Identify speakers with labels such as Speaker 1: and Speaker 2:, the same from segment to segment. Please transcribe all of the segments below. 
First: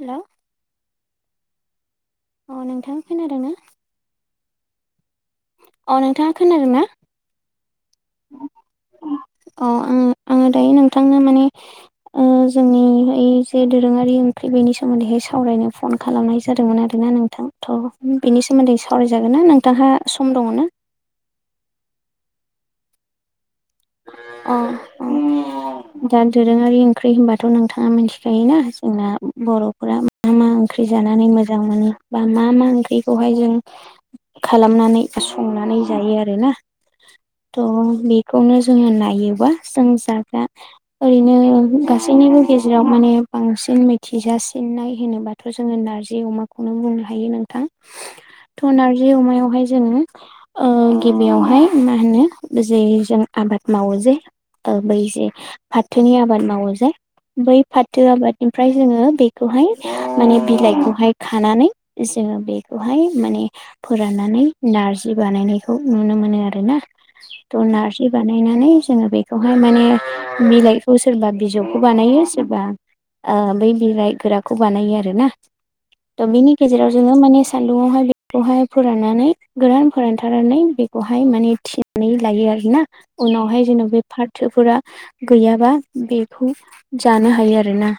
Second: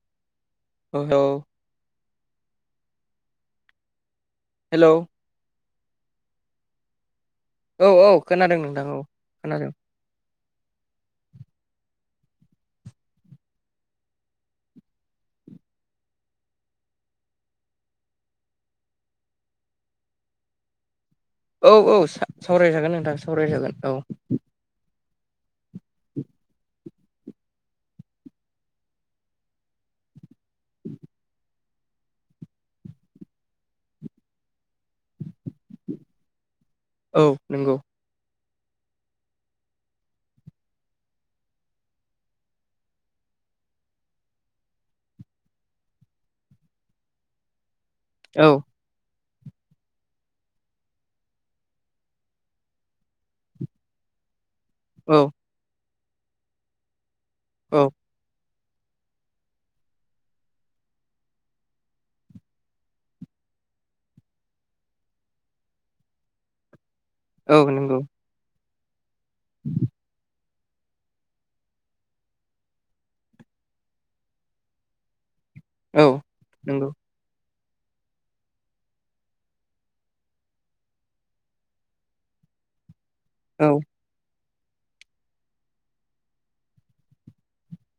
Speaker 1: Hello
Speaker 2: औ हेव
Speaker 1: अ नोंथां खोनादोंना?
Speaker 2: हेलौ
Speaker 1: अ नोंथाङा खोनादों ना?
Speaker 2: औ औ खोनादों नोंथां औ खोनादों।
Speaker 1: आ दायो नोंथांनो माने ओ जोंनि ओइ जे दोरोङारि ओंख्रि बेनि सोमोन्दैहाय सावरायनो फन खालामनाय जादोंमोन आरोना नों थां थ' बिनि सोमोन्दै सावरायजागोन ना नोंथांहा सम दङ ना?
Speaker 2: औ औ सा-सावरायजागोन नोंथां सावराय जागोन औ।
Speaker 1: आ आ दा दोरोङारि ओंख्रि होनबाथ नोंथाङा मिथिखायोना जोंना बर'फोरा मा मा ओंख्रि जानानै मोजां मोजां मोनो बा मा मा ओंख्रिखौहाय जों खालामनानै संनानै जायो आरोना
Speaker 2: औ
Speaker 1: थ'
Speaker 2: नंगौ
Speaker 1: बे खौनो जोङो नायोबा जों जाग्रा ओरैनो गासैनिबो गेजेराव माने बांसिन मिथिजासिननाय होनोब्ला थ जोङो नार्जि अमाखौनो बुंनो हायो नोंथां
Speaker 2: औ
Speaker 1: नारजि अमायावहाय जोङो गिबियावहाय मा होनो जे जों आबाद मावो जे बै जे
Speaker 2: औ
Speaker 1: फाथोनि आबाद मावो जे बै
Speaker 2: औ
Speaker 1: फाथो आबादनिफ्राय जोङो बेखौहाय माने बिलाइखौहाय खानानै जोङो बेखौहाय माने फोराननानै नारजि बानायनायखौ नुनो मोनो आरोना
Speaker 2: औ
Speaker 1: थ
Speaker 2: नंगौ
Speaker 1: नारजि बानायनानै जोङो बेखौहाय माने मिलाइखौ सोरबा बिजौखौ बानायो सोरबा बै बिलाइ गोराखौ बानायो आरोना
Speaker 2: औ
Speaker 1: थ बिनि
Speaker 2: नंगौ
Speaker 1: गेजेराव जोङो माने सान्दुुङावहाय बेखौहाय फोराननानै गोरान फोरानथारनानै बेखौहाय माने थिनानै लायो आरोना उनावहाय
Speaker 2: औ
Speaker 1: जेनबा बे फाथोफोरा गैयाबा बेखौ जानो हायो आरोना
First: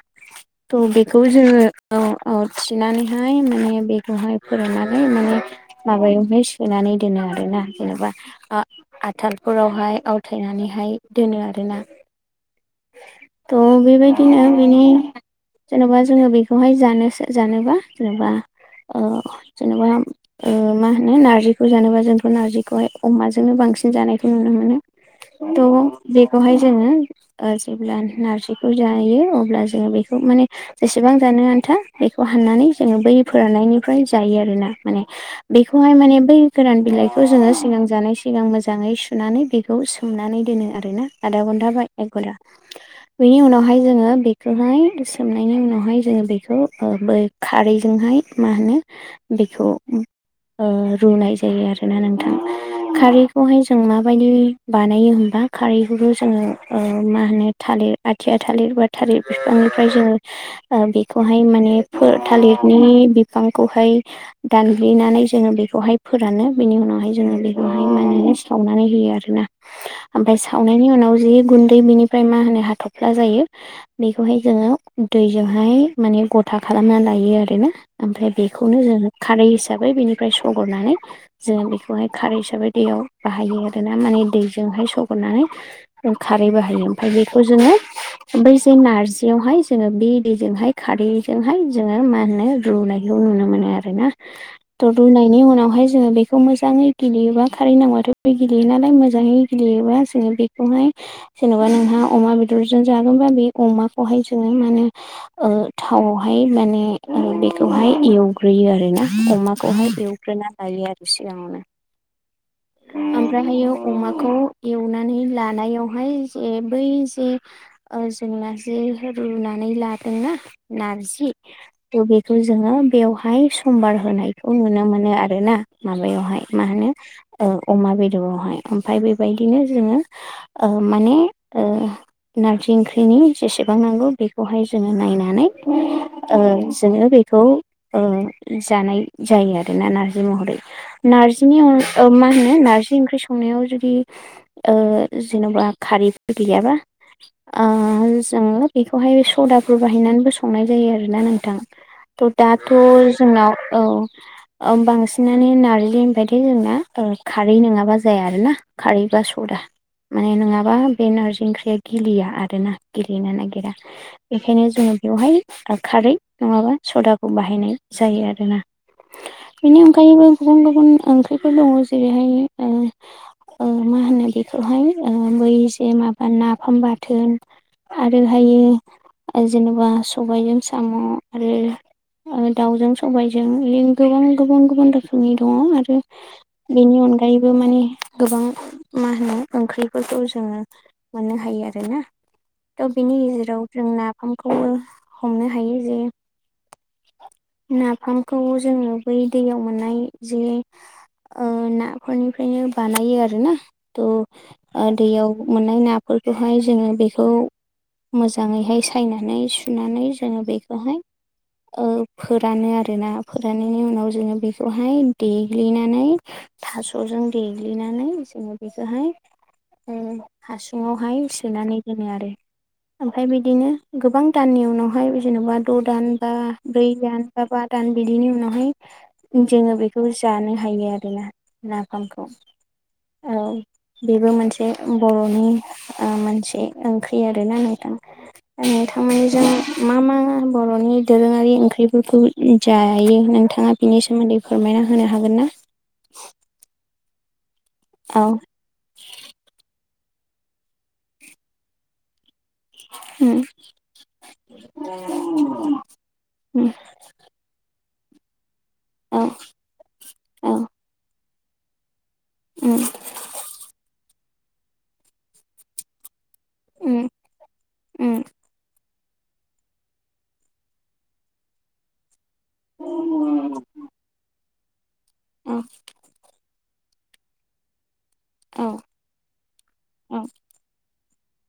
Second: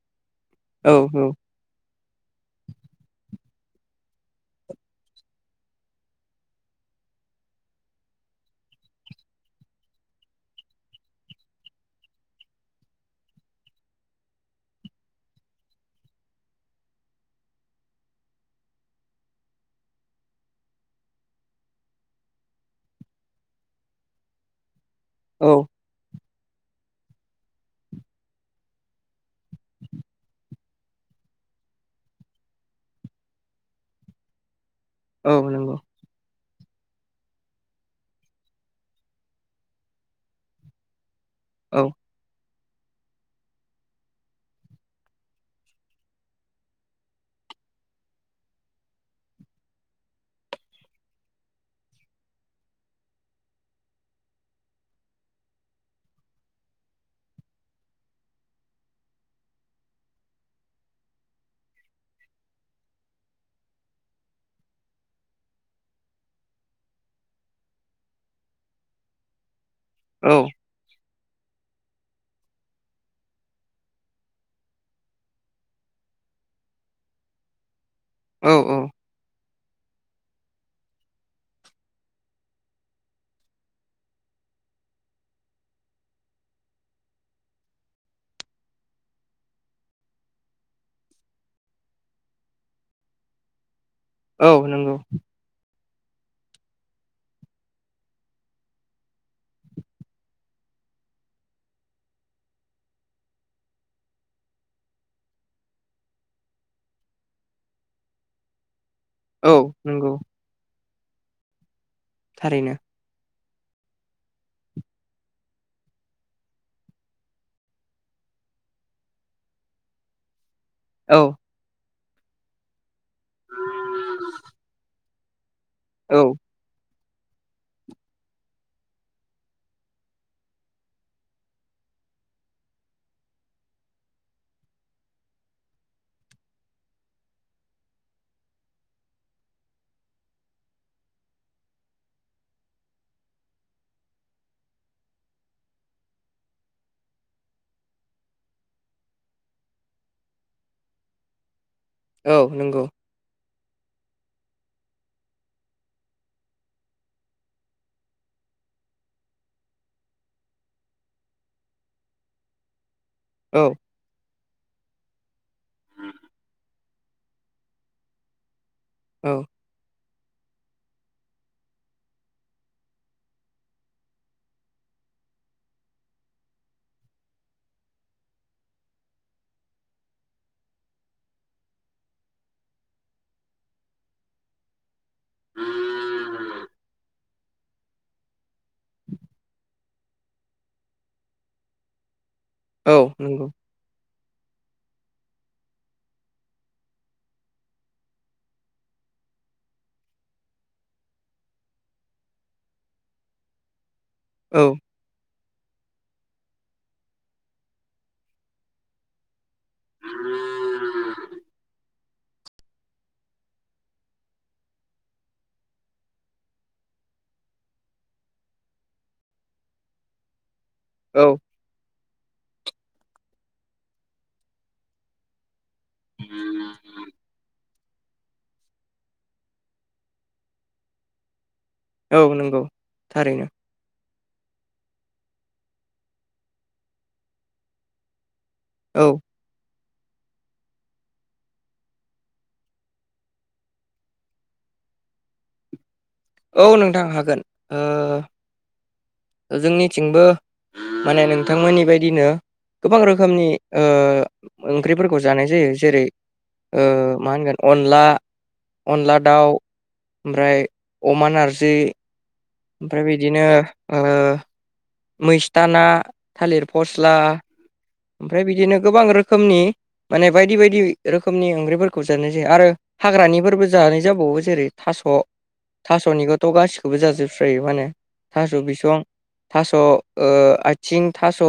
Speaker 1: औ बेखौ जोङो औ औथिनानैहाय माने बेखौहाय फोराननानै माने माबायावहाय सोनानै दोनो आरोना जेनेबा आ आथालफोराव हाय आवथायनानैहाय दोनो आरोना थ बेबायदिनो बिनि जेनबा जोङो बेखौहाय जानो जानोबा जेनेबा जेनेबा मा होनो नारजिखौ जानोबा जोंथ नारजिखौहाय अमाजोंनो बांसिन जानायखौ नुनो मोनो
Speaker 2: औ
Speaker 1: थ बेखौहाय जोङो जेब्ला नारजिखौ जायो अब्ला जोङो बेखौ माने जेसेबां जानो आन्था बेखौ हाननानै जोङो बै फोराननायनिफ्राय जायो आरोना माने
Speaker 2: औ नंगौ
Speaker 1: बेखौहाय माने बै गोरान बिलाइखौ जोङो सिगां जानाय सिगां मोजाङै सुनानै बेखौ सोमनानै दोनो आरोना आधा घन्टा
Speaker 2: औ
Speaker 1: बाय एक घन्टा बेनि उनावहाय जोङो बेखौहाय सोमनायनि उनावहाय जोङो बेखौ बै खारैजोंहाय मा होनो बेखौ रुनाय जायो आरोना नोंथां खारैखौहाय जों माबायदि बानायो होमबा खारैखौ जोङो मा होनो थालिर आथिया थालिर बा थालिर बिफांनिफ्राय जोङो बेखौहाय माने फो थालिरनि बिफांखौहाय दानग्लिनानै जोङो बेखौहाय फोरानो बिनि उनावहाय जोङो बेखौहाय माने सावनानै होयो आरोना
Speaker 2: औ
Speaker 1: ओमफ्राय सावनायनि उनाव जि गुन्दै बिनिफ्राय मा होनो हाथफ्ला जायो बेखौहाय जोङो दैजोंहाय माने गथा खालामना लायो आरोना ओमफ्राय
Speaker 2: औ
Speaker 1: बेखौनो जोङो खारै हिसाबै बेनिफ्राय सगरनानै जों बेखौहाय खारै हिसाबै दैयाव बाहायो आरोना माने दैजोंहाय सगरनानै खारैबो हायो ओमफ्राय बेखौ जोङो बै जे नारजियावहाय जोङो बे दैजोंहाय खारैजोंहाय जोङो मा होनो रुनायखौ नुनो मोनो आरोना
Speaker 2: औ नंगौ
Speaker 1: रूनायनि उनावहाय जोङो बेखौ मोजाङै गिलियोबा खारै नांगौबाथ बे गिलियो नालाय मोजां मोजाङै गिलियोबा जोङो बेखौहाय जेनेबा नोंहा अमा बेदरजों जागोनबा बे अमाखौहाय जोङो मा होनो थावआवहाय माने बेखौहाय एवग्रोयो आरोना
Speaker 2: औ
Speaker 1: अमाखौहाय
Speaker 2: नंगौ
Speaker 1: एवग्रोना लायो आरो सिगाङावनो
Speaker 2: थारैनो
Speaker 1: ओमफ्रायहायो अमाखौ एवनानै लानायावहाय जे बै जे जोंना जे रुनानै लादोंना
Speaker 2: औ
Speaker 1: नारजि थ' बेखौ जोङो बेयाव हाय समबार होनायखौ नुनो मोनो आरो ना
Speaker 2: औ
Speaker 1: माबायावहाय मा होनो औ अमा बेदरावहाय ओमफफ्राय बेबायदिनो जोङो ओ माने नारजि ओंख्रिनि जेसेबां नांगौ बेखौहाय जोङो नायनानै ओ जोङो बेखौ जानाय जायो आरोना नारजि महरै नार्जिनि मा होनो नारजि ओंख्रि संनायाव जुदि ओ जेन'बा खारैफोर गैयाबा ओ जोङो बेखौहाय सदाफोर बाहायनानैबो संनाय जायो आरोना नोंथां थ'
Speaker 2: औ
Speaker 1: दाथ'
Speaker 2: नंगौ
Speaker 1: जोंनाव औ बांसिनानो नारजि बायदि जोंना ओ खारै नङाबा जाया आरोना खारैबा सदा माने नङाबा बे नारजि ओंख्रिया गिलिया आरो ना गिलिनो
Speaker 2: औ
Speaker 1: नागिरा बेखायनो जोङो बेवहाय खारै नङाबा सदाखौ बाहायनाय जायो आरोना।
Speaker 2: औ
Speaker 1: बेनि अनगायैबो गुबुन गुबुन ओंख्रिफोर दङ जेरैहाय ओ मा होनो बेखौहाय ओ बै जे माबा नाफाम बाथोन आरो हायो ओ जेनेबा सबायजों साम' आरो दाउजों सबायजों बिदि गोबां गोबां गुबुन गुबुन रोखोमनि दङ आरो बेनि अनगायैबो माने गोबां मा होनो ओंख्रि फोरफोरखौ जोङो मोननो हायो आरोना थ'
Speaker 2: औ
Speaker 1: बेनि
Speaker 2: नंगौ
Speaker 1: गेजेराव जों नाफामखौबो हमनो हायो जे नाफामखौ जोङो बै दैयाव मोननाय जे ओ नाफोरनिफ्रायनो बानायो आरोना थ'
Speaker 2: औ
Speaker 1: ओ दैयाव मोननाय नाफोरखौहाय जोङो बेखौ मोजाङैहाय सायनानै सु फनानै जोङो बेखौहाय ओ फोरानो आरो ना फोराननायनि उनाव जोङो बेखौहाय देग्लिनानै थास'जों देग्लिनानै जोङो बेखौहाय ओ हासुुंआवहाय
Speaker 2: औ
Speaker 1: सोनानै दोनो आरो ओमफ्राय बिदिनो गोबां दाननि उनावहाय जेन'बा द' दान बा ब्रै दान बाबा दान बिदिनि उनावहाय जोङो बेखौ जानो हायो आरोना
Speaker 2: औ
Speaker 1: नाफामखौ
Speaker 2: नंगौ
Speaker 1: औ
Speaker 2: थारैनो
Speaker 1: बेबो मोनसे बर'नि ओ मोनसे ओंख्रि आरोना नोंथां। ओ
Speaker 2: औ
Speaker 1: थांनायजों मा मा बर'नि दोरोङारि ओंख्रिफोरखौ जायो नोंथाङा बिनि सोमोन्दै फोरमायना होनो हागोन ना?
Speaker 2: औ नोंथां हागोन ओ
Speaker 1: औ
Speaker 2: जोंनिथिंबो माने नोंथांमोननि बायदिनो गोबां
Speaker 1: उम
Speaker 2: रोखोमनि ओंख्रिफोरखौ जानाय जायो जेरै
Speaker 1: उम
Speaker 2: ओ मा होनगोन अनला अनला
Speaker 1: औ
Speaker 2: दाउ
Speaker 1: औ
Speaker 2: ओमफ्राय अमा नारजि
Speaker 1: उम
Speaker 2: ओमफ्राय बिदिनो ओ मैस्थाना थालिर फस्ला
Speaker 1: उम
Speaker 2: ओमफ्राय बिदिनो गोबां रोखोमनि माने बायदि बायदि रोखोमनि ओंख्रिफोरखौ जानाय जायो। आरो
Speaker 1: औ
Speaker 2: हाग्रानिफोरबो जानाय जाबावो जेरै थास'
Speaker 1: अ
Speaker 2: थास'निखौथ' गासिखौबो जाजोबस्रायो माने थास'
Speaker 1: औ
Speaker 2: बिसं थास'
Speaker 1: औ
Speaker 2: आथिं थास'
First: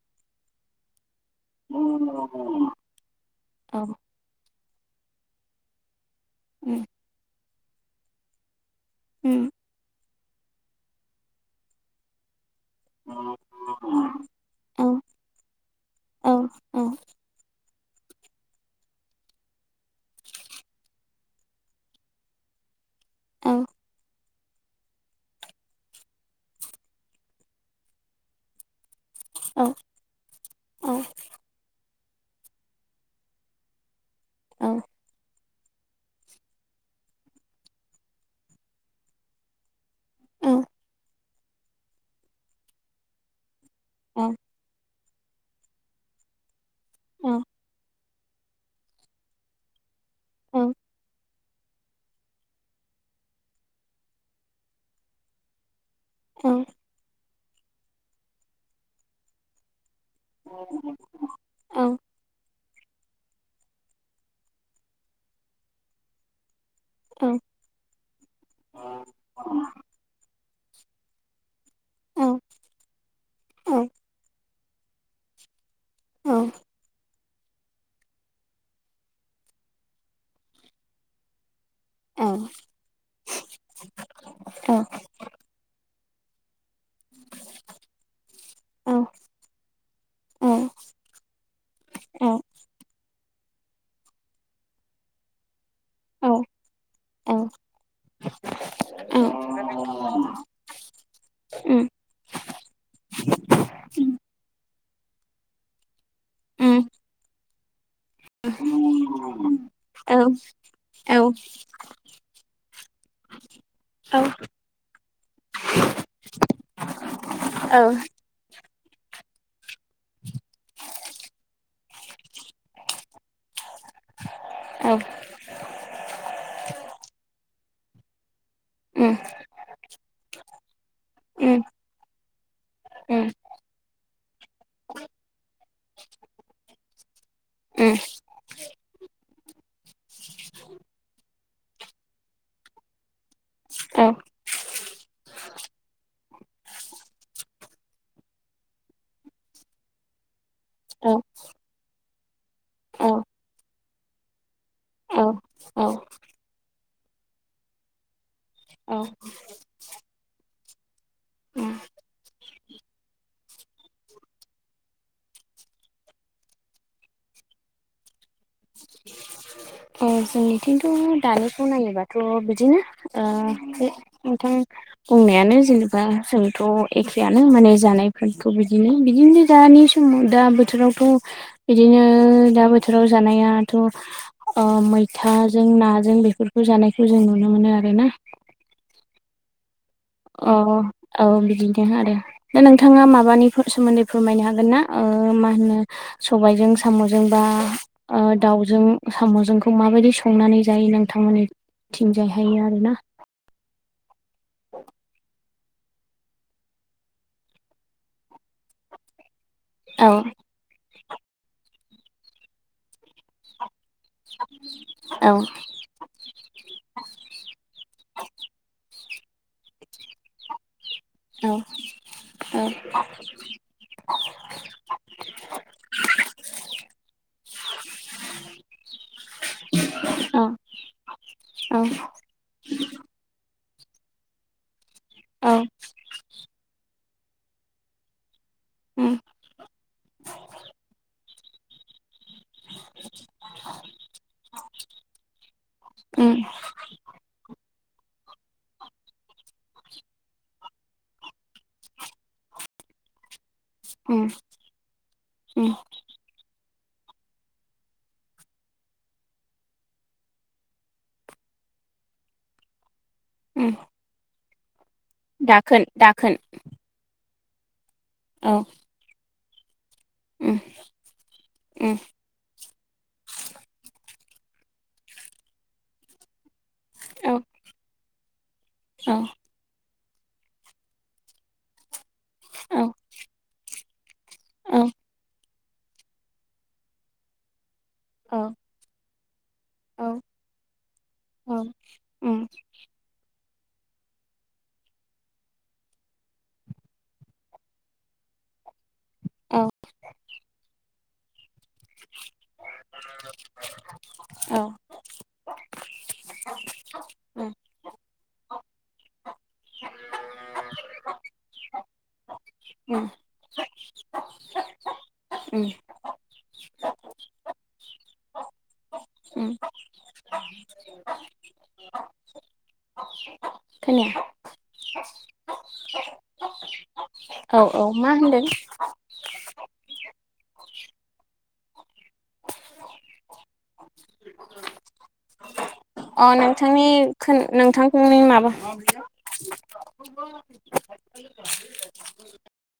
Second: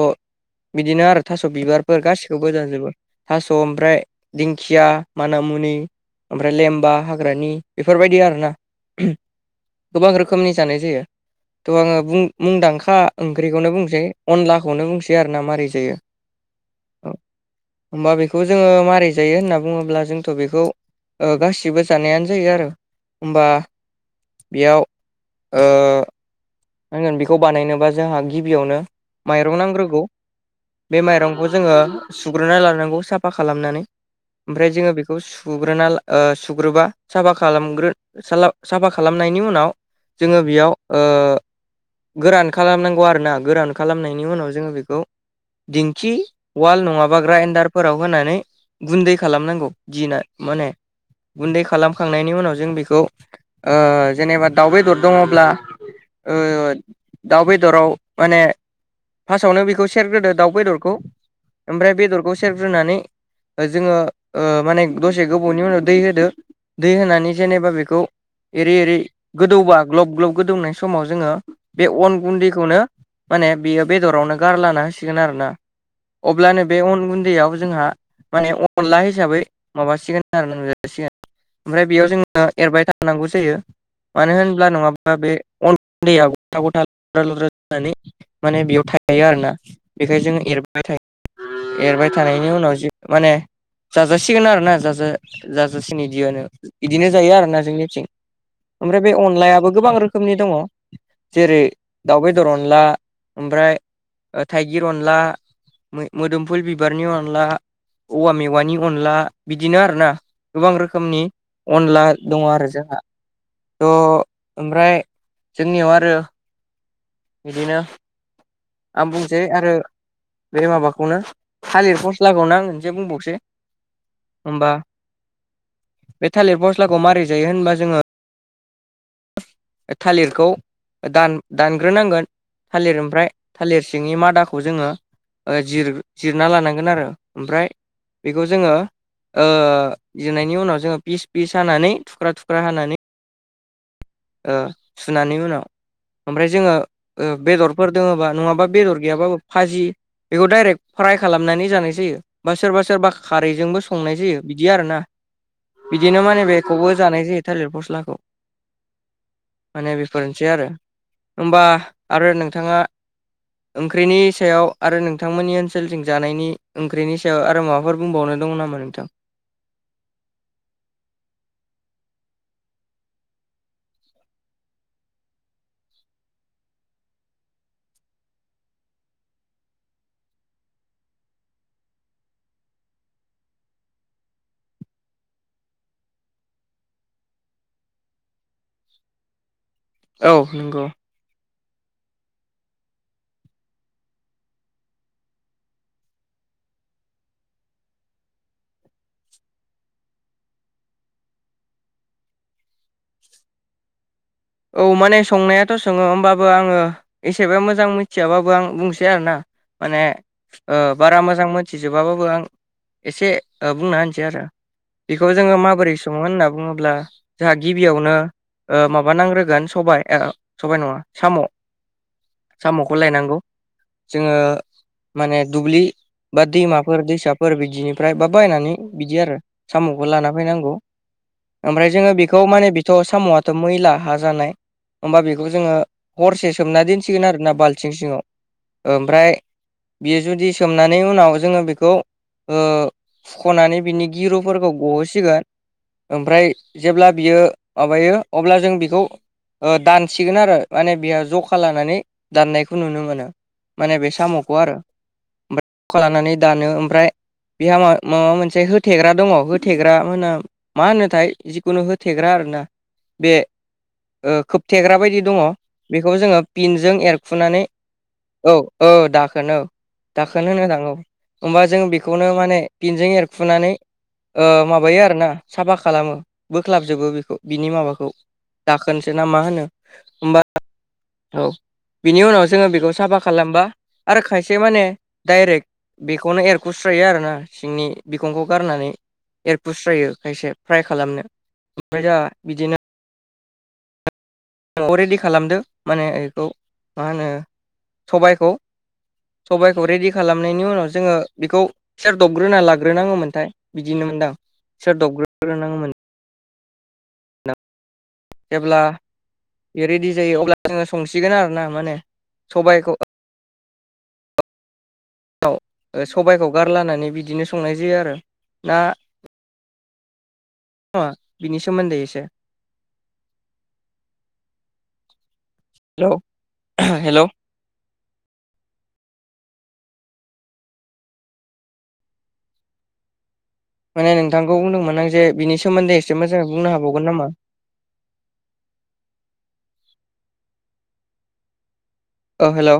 Speaker 2: बिदिनो आरो थास' बिबारफोर
Speaker 1: उम
Speaker 2: गासिखौबो दानजोबो थास' ओमफ्राय दिंखिया माना मुनि ओमफ्राय लेमबा हाग्रानि बेफोरबायदि आरोना
Speaker 1: उम
Speaker 2: गोबां रोखोमनि जानाय जायो थ' आङो मुं मुंदांखा सा
Speaker 1: औ
Speaker 2: ओंख्रिखौनो बुंसै
Speaker 1: औ
Speaker 2: अनलाखौनो बुंसै आरोना मारै जायो औ होमबा बेखौ जोङो मारै जायो होनना बुङोब्ला जोंथ' बेखौ ओ गासिबो जानायानो जायो आरो होनबा
Speaker 1: औ
Speaker 2: बेयाव ओ नांगोन बेखौ बानायनोबा जोंहा गिबियावनो माइरं
Speaker 1: औ
Speaker 2: नांग्रोगौ
Speaker 1: औ
Speaker 2: बे माइरंखौ जोङो सुग्रोना लानांगौ साफा खालामनानै ओमफ्राय जोङो बेखौ सु सुग्रोना ओ सुग्रोबा साफा खालामग्रो साफा खालामनायनि उनाव जोङो बेयाव ओ गोरान खालामनांगौ आरोना गोरान खालामनायनि उनाव जोङो बेखौ दिंखि वाल नङाबा ग्राइन्डारफोराव होनानै गुन्दै खालामनांगौ जिना माने गुन्दै खालामखांनायनि उनाव जों बेखौ जेनेबा दाउ बेदर दङब्ला ओ
Speaker 1: औ
Speaker 2: दाउ बेदराव माने फार्स्टआवनो बेखौ सेरग्रोदो दाउ बेदरखौ ओमफ्राय बेदरखौ सेरग्रोनानै ओ जोङो ओ माने दसे गोबावनि उनाव दै होदो दै होनानै
Speaker 1: औ
Speaker 2: जेनेबा बेखौ एओरै एरै गोदौबा ग्लब ग्लब गोदौनाय समाव जोङो बे अन गुन्दैखौनो माने बेयो बेदरावनो गारला होसिगोन आरो ना अब्लानो बे अन गुन्दैयाव जोंहा माने अनला हिसाबै माबासिगोन आरो [unintelligible] ओमफ्राय बेयाव जोङो एरबाय थानांगौ जायो मानो होनब्ला नङाबा बे दैयाव गथा गथा लद्रा लद्रा थानानै माने बेयाव थायो आरोना बेखायनो जों एरबोबाय जायो। एरबाय थानायनि उनाव जि माने जाजासिगोन आरोना जाजा जाजासिनो
Speaker 1: औ
Speaker 2: बिदियनो बिदिनो
Speaker 1: औ
Speaker 2: जायो आरो ना जोंनिथिं ओमफ्राय बे
Speaker 1: औ
Speaker 2: अनलायाबो गोबां रोखोमनि दङ जेरै दाउ बेदर अनला ओमफ्राय थाइगिर अनला मोदोमफुल बिबारनि अनला औवा मेवानि अनला बिदिनो आरोना गोबां रोखोमनि अनला दङ आरो जोंहा थ' ओमफ्राय ओंनियाव आरो बिदिनो आं बुंसै आरो बे माबाखौनो थालिर फस्लागनो आं खनसे बुंबावसै होमबा बे थालिर फस्लाखौ मारै जायो होनबा जोङो
Speaker 1: ओ
Speaker 2: थालिरखौ दान
Speaker 1: जोंनिथिंथ'
Speaker 2: दानग्रोनांगोन थालिर ओमफ्राय थालिर सिंनि मादाखौ जोङो ओ जिर जिरना लानांगोन आरो ओमफ्राय बेखौ जोङो ओ जिरनायनि उनाव जोङो फिस फिस हानानै थुख्रा थुख्रा हानानै ओ सुनायनि उनाव ओमफ्राय जोङो बेदरफोर दोङोबा नङाबा बेदर गैयाबाबो फाजि बेखौ डाइरेक्ट फ्राइ खालामनानै जानाय जायो। बा सोरबा सोरबा खारैजोंबो संनाय जायो बिदि आरोना बिदिनो माने बेखौबो जानाय जायो थाइलेर फस्लाखौ
Speaker 1: औ
Speaker 2: माने बेफोरनोसै आरो होमबा आरो नोंथाङा ओंख्रिनि सायाव आरो नोंथांमोननि ओनसोलजों जानायनि ओंख्रिनि सायाव आरो माबाफोर बुंबावनो दङ नामा नोंथां
Speaker 1: जोंनिथिंथ' दानिखौ नायोबाथ' बिदिनो ओ नोंथां बुंनायानो जेनेबा जोंथ' एखेयानो माने जानायफोरखौ बिदिनो बिदिनो दानि दा बोथोरावथ' बिदिनो दा बोथोराव जानायाथ' ओ मैथाजों नाजों बेफोरखौ जानायखौ जों नुनो मोनो आरोना
Speaker 2: औ
Speaker 1: अ
Speaker 2: नंगौ
Speaker 1: औ बिदिनो आरो दा नोंथांआ माबानिफोर सोमोन्दै फोरमायनो हागोन ना ओ मा होनो सबायाइजों साम'जों बा ओ दाउजों साम'जोंखौ माबादि संनानै जायो नोंथांमोनि थिंजायहायो आरो ना
Speaker 2: औ माने संनायाथ' सोङो होमबाबो आङो एसेबां मोजां मिथिआबाबो आं बुंसै आरो ना माने
Speaker 1: औ
Speaker 2: ओ बारा मोजां मोनथिजोबाबाबो आं एसे ओ बुंना होसै आरो बेखौ
Speaker 1: औ
Speaker 2: जोङो माबोरै स संङो होनना बुङोब्ला जोंहा गिबिआवनो ओ माबा नांग्रोगोन गोन सबाय ओ सबाय नङा साम'
Speaker 1: औ
Speaker 2: साम'खौ लायनांगौ जोङो माने दुब्लि बा दैमाफोर दैसाफोर बिदिनो आमफ्राय बा बायनानै बिदि आरो साम'खौ लाना
Speaker 1: औ
Speaker 2: फैनांगौ
Speaker 1: औ
Speaker 2: आमफ्राय जोङो बेखौ बेखौ माने बेथ' साम'आथ' मैला हा जानाय होमबा बेखौ
Speaker 1: औ
Speaker 2: जोङो हरसे सोमना दोनसिगोन आरोना बालथिं सिंआव
Speaker 1: उम
Speaker 2: ओमफ्राय बेयो जुदि सोमनानै उनाव जोङो बेखौ ओ फुख'नानै बिनि गिहुफोरखौ गहोसिगोन
Speaker 1: उम
Speaker 2: आमफ्राय जेब्ला बियो माबायो अब्ला जों बिखौ ओ दानसिगोन आरो माने बियो ज'खा लानानै दाननायखौ नुनो मोनो माने बे
Speaker 1: उम
Speaker 2: साम'खौ आरो ओमफ्राय
Speaker 1: उम
Speaker 2: ज'खा लानानै दानो ओमफ्राय बिहा मा माबा मोनसे होथेग्रा दङ होथेग्रा होनो मा होनोथाय जिखुनो होथेग्रा आरोना बे
Speaker 1: उम
Speaker 2: ओ खोबथेग्रा बायदि दङो
Speaker 1: दाखोन
Speaker 2: बेखौ
Speaker 1: दाखोन
Speaker 2: जोङो फिन‌ जों एरखुनानै औ ओ दाखोन औ दाखोन
Speaker 1: उम
Speaker 2: होनहो नांगौ होमबा जों
Speaker 1: उम
Speaker 2: बेखौनो थारमाने बिनजों एरखुनानै माबायो आरो ना साफा खालामो बोख्लाबजोबो बेखौ
Speaker 1: औ
Speaker 2: बिनि माबाखौ दाखोनसो
Speaker 1: औ
Speaker 2: ना मा होनो होमबा औ बिनि उनाव जोङो
Speaker 1: औ
Speaker 2: बेखौ साफा खालामबा आरो खायसे
Speaker 1: औ
Speaker 2: माने डाइरेक्ट बेखौनो एरख'स्रायो आरोना सिंनि बिखंखौ गारनानै
Speaker 1: औ
Speaker 2: एरखुस्रायो खायसे फ्राय खालामनो
Speaker 1: औ
Speaker 2: आमफ्राय दा
Speaker 1: उम
Speaker 2: बिदिनो ओ रेडि खालामदो माने बेखौ मा होनो स'बायखौ
Speaker 1: औ औ
Speaker 2: स'बायखौ रेडि खालामनायनि उनाव जोङो बेखौ सोरदोब ग्रोना लाग्रोनाङोमोनथाय बिदिनो मोनदां सोर दोबग्रोनाङोमोन
Speaker 1: [inaudible]
Speaker 2: जेब्ला रेडि जायो अब्ला जोङो संसिगोन आरो ना माने स'बायखौ
Speaker 1: उम
Speaker 2: औ स'बायखौ गारलानानै बिदिनो संनाय जायो आरो ना
Speaker 1: उम
Speaker 2: अ बिनि सोमोनदै एसे
Speaker 1: खोनाया [inaudible]
Speaker 2: औ उम हेलौ
Speaker 1: औ औ मा होनदों
Speaker 2: माने नोंथांखौ बुंदोंमोन आं जे बिनि सोमोन्दै एसे
Speaker 1: अ
Speaker 2: मोजांयै बुंनो
Speaker 1: नोंथांनि
Speaker 2: हाबावगोन नामा
Speaker 1: नोंथांनि माबाखौ [inaudible] [inaudible]
Speaker 2: औ हेलौ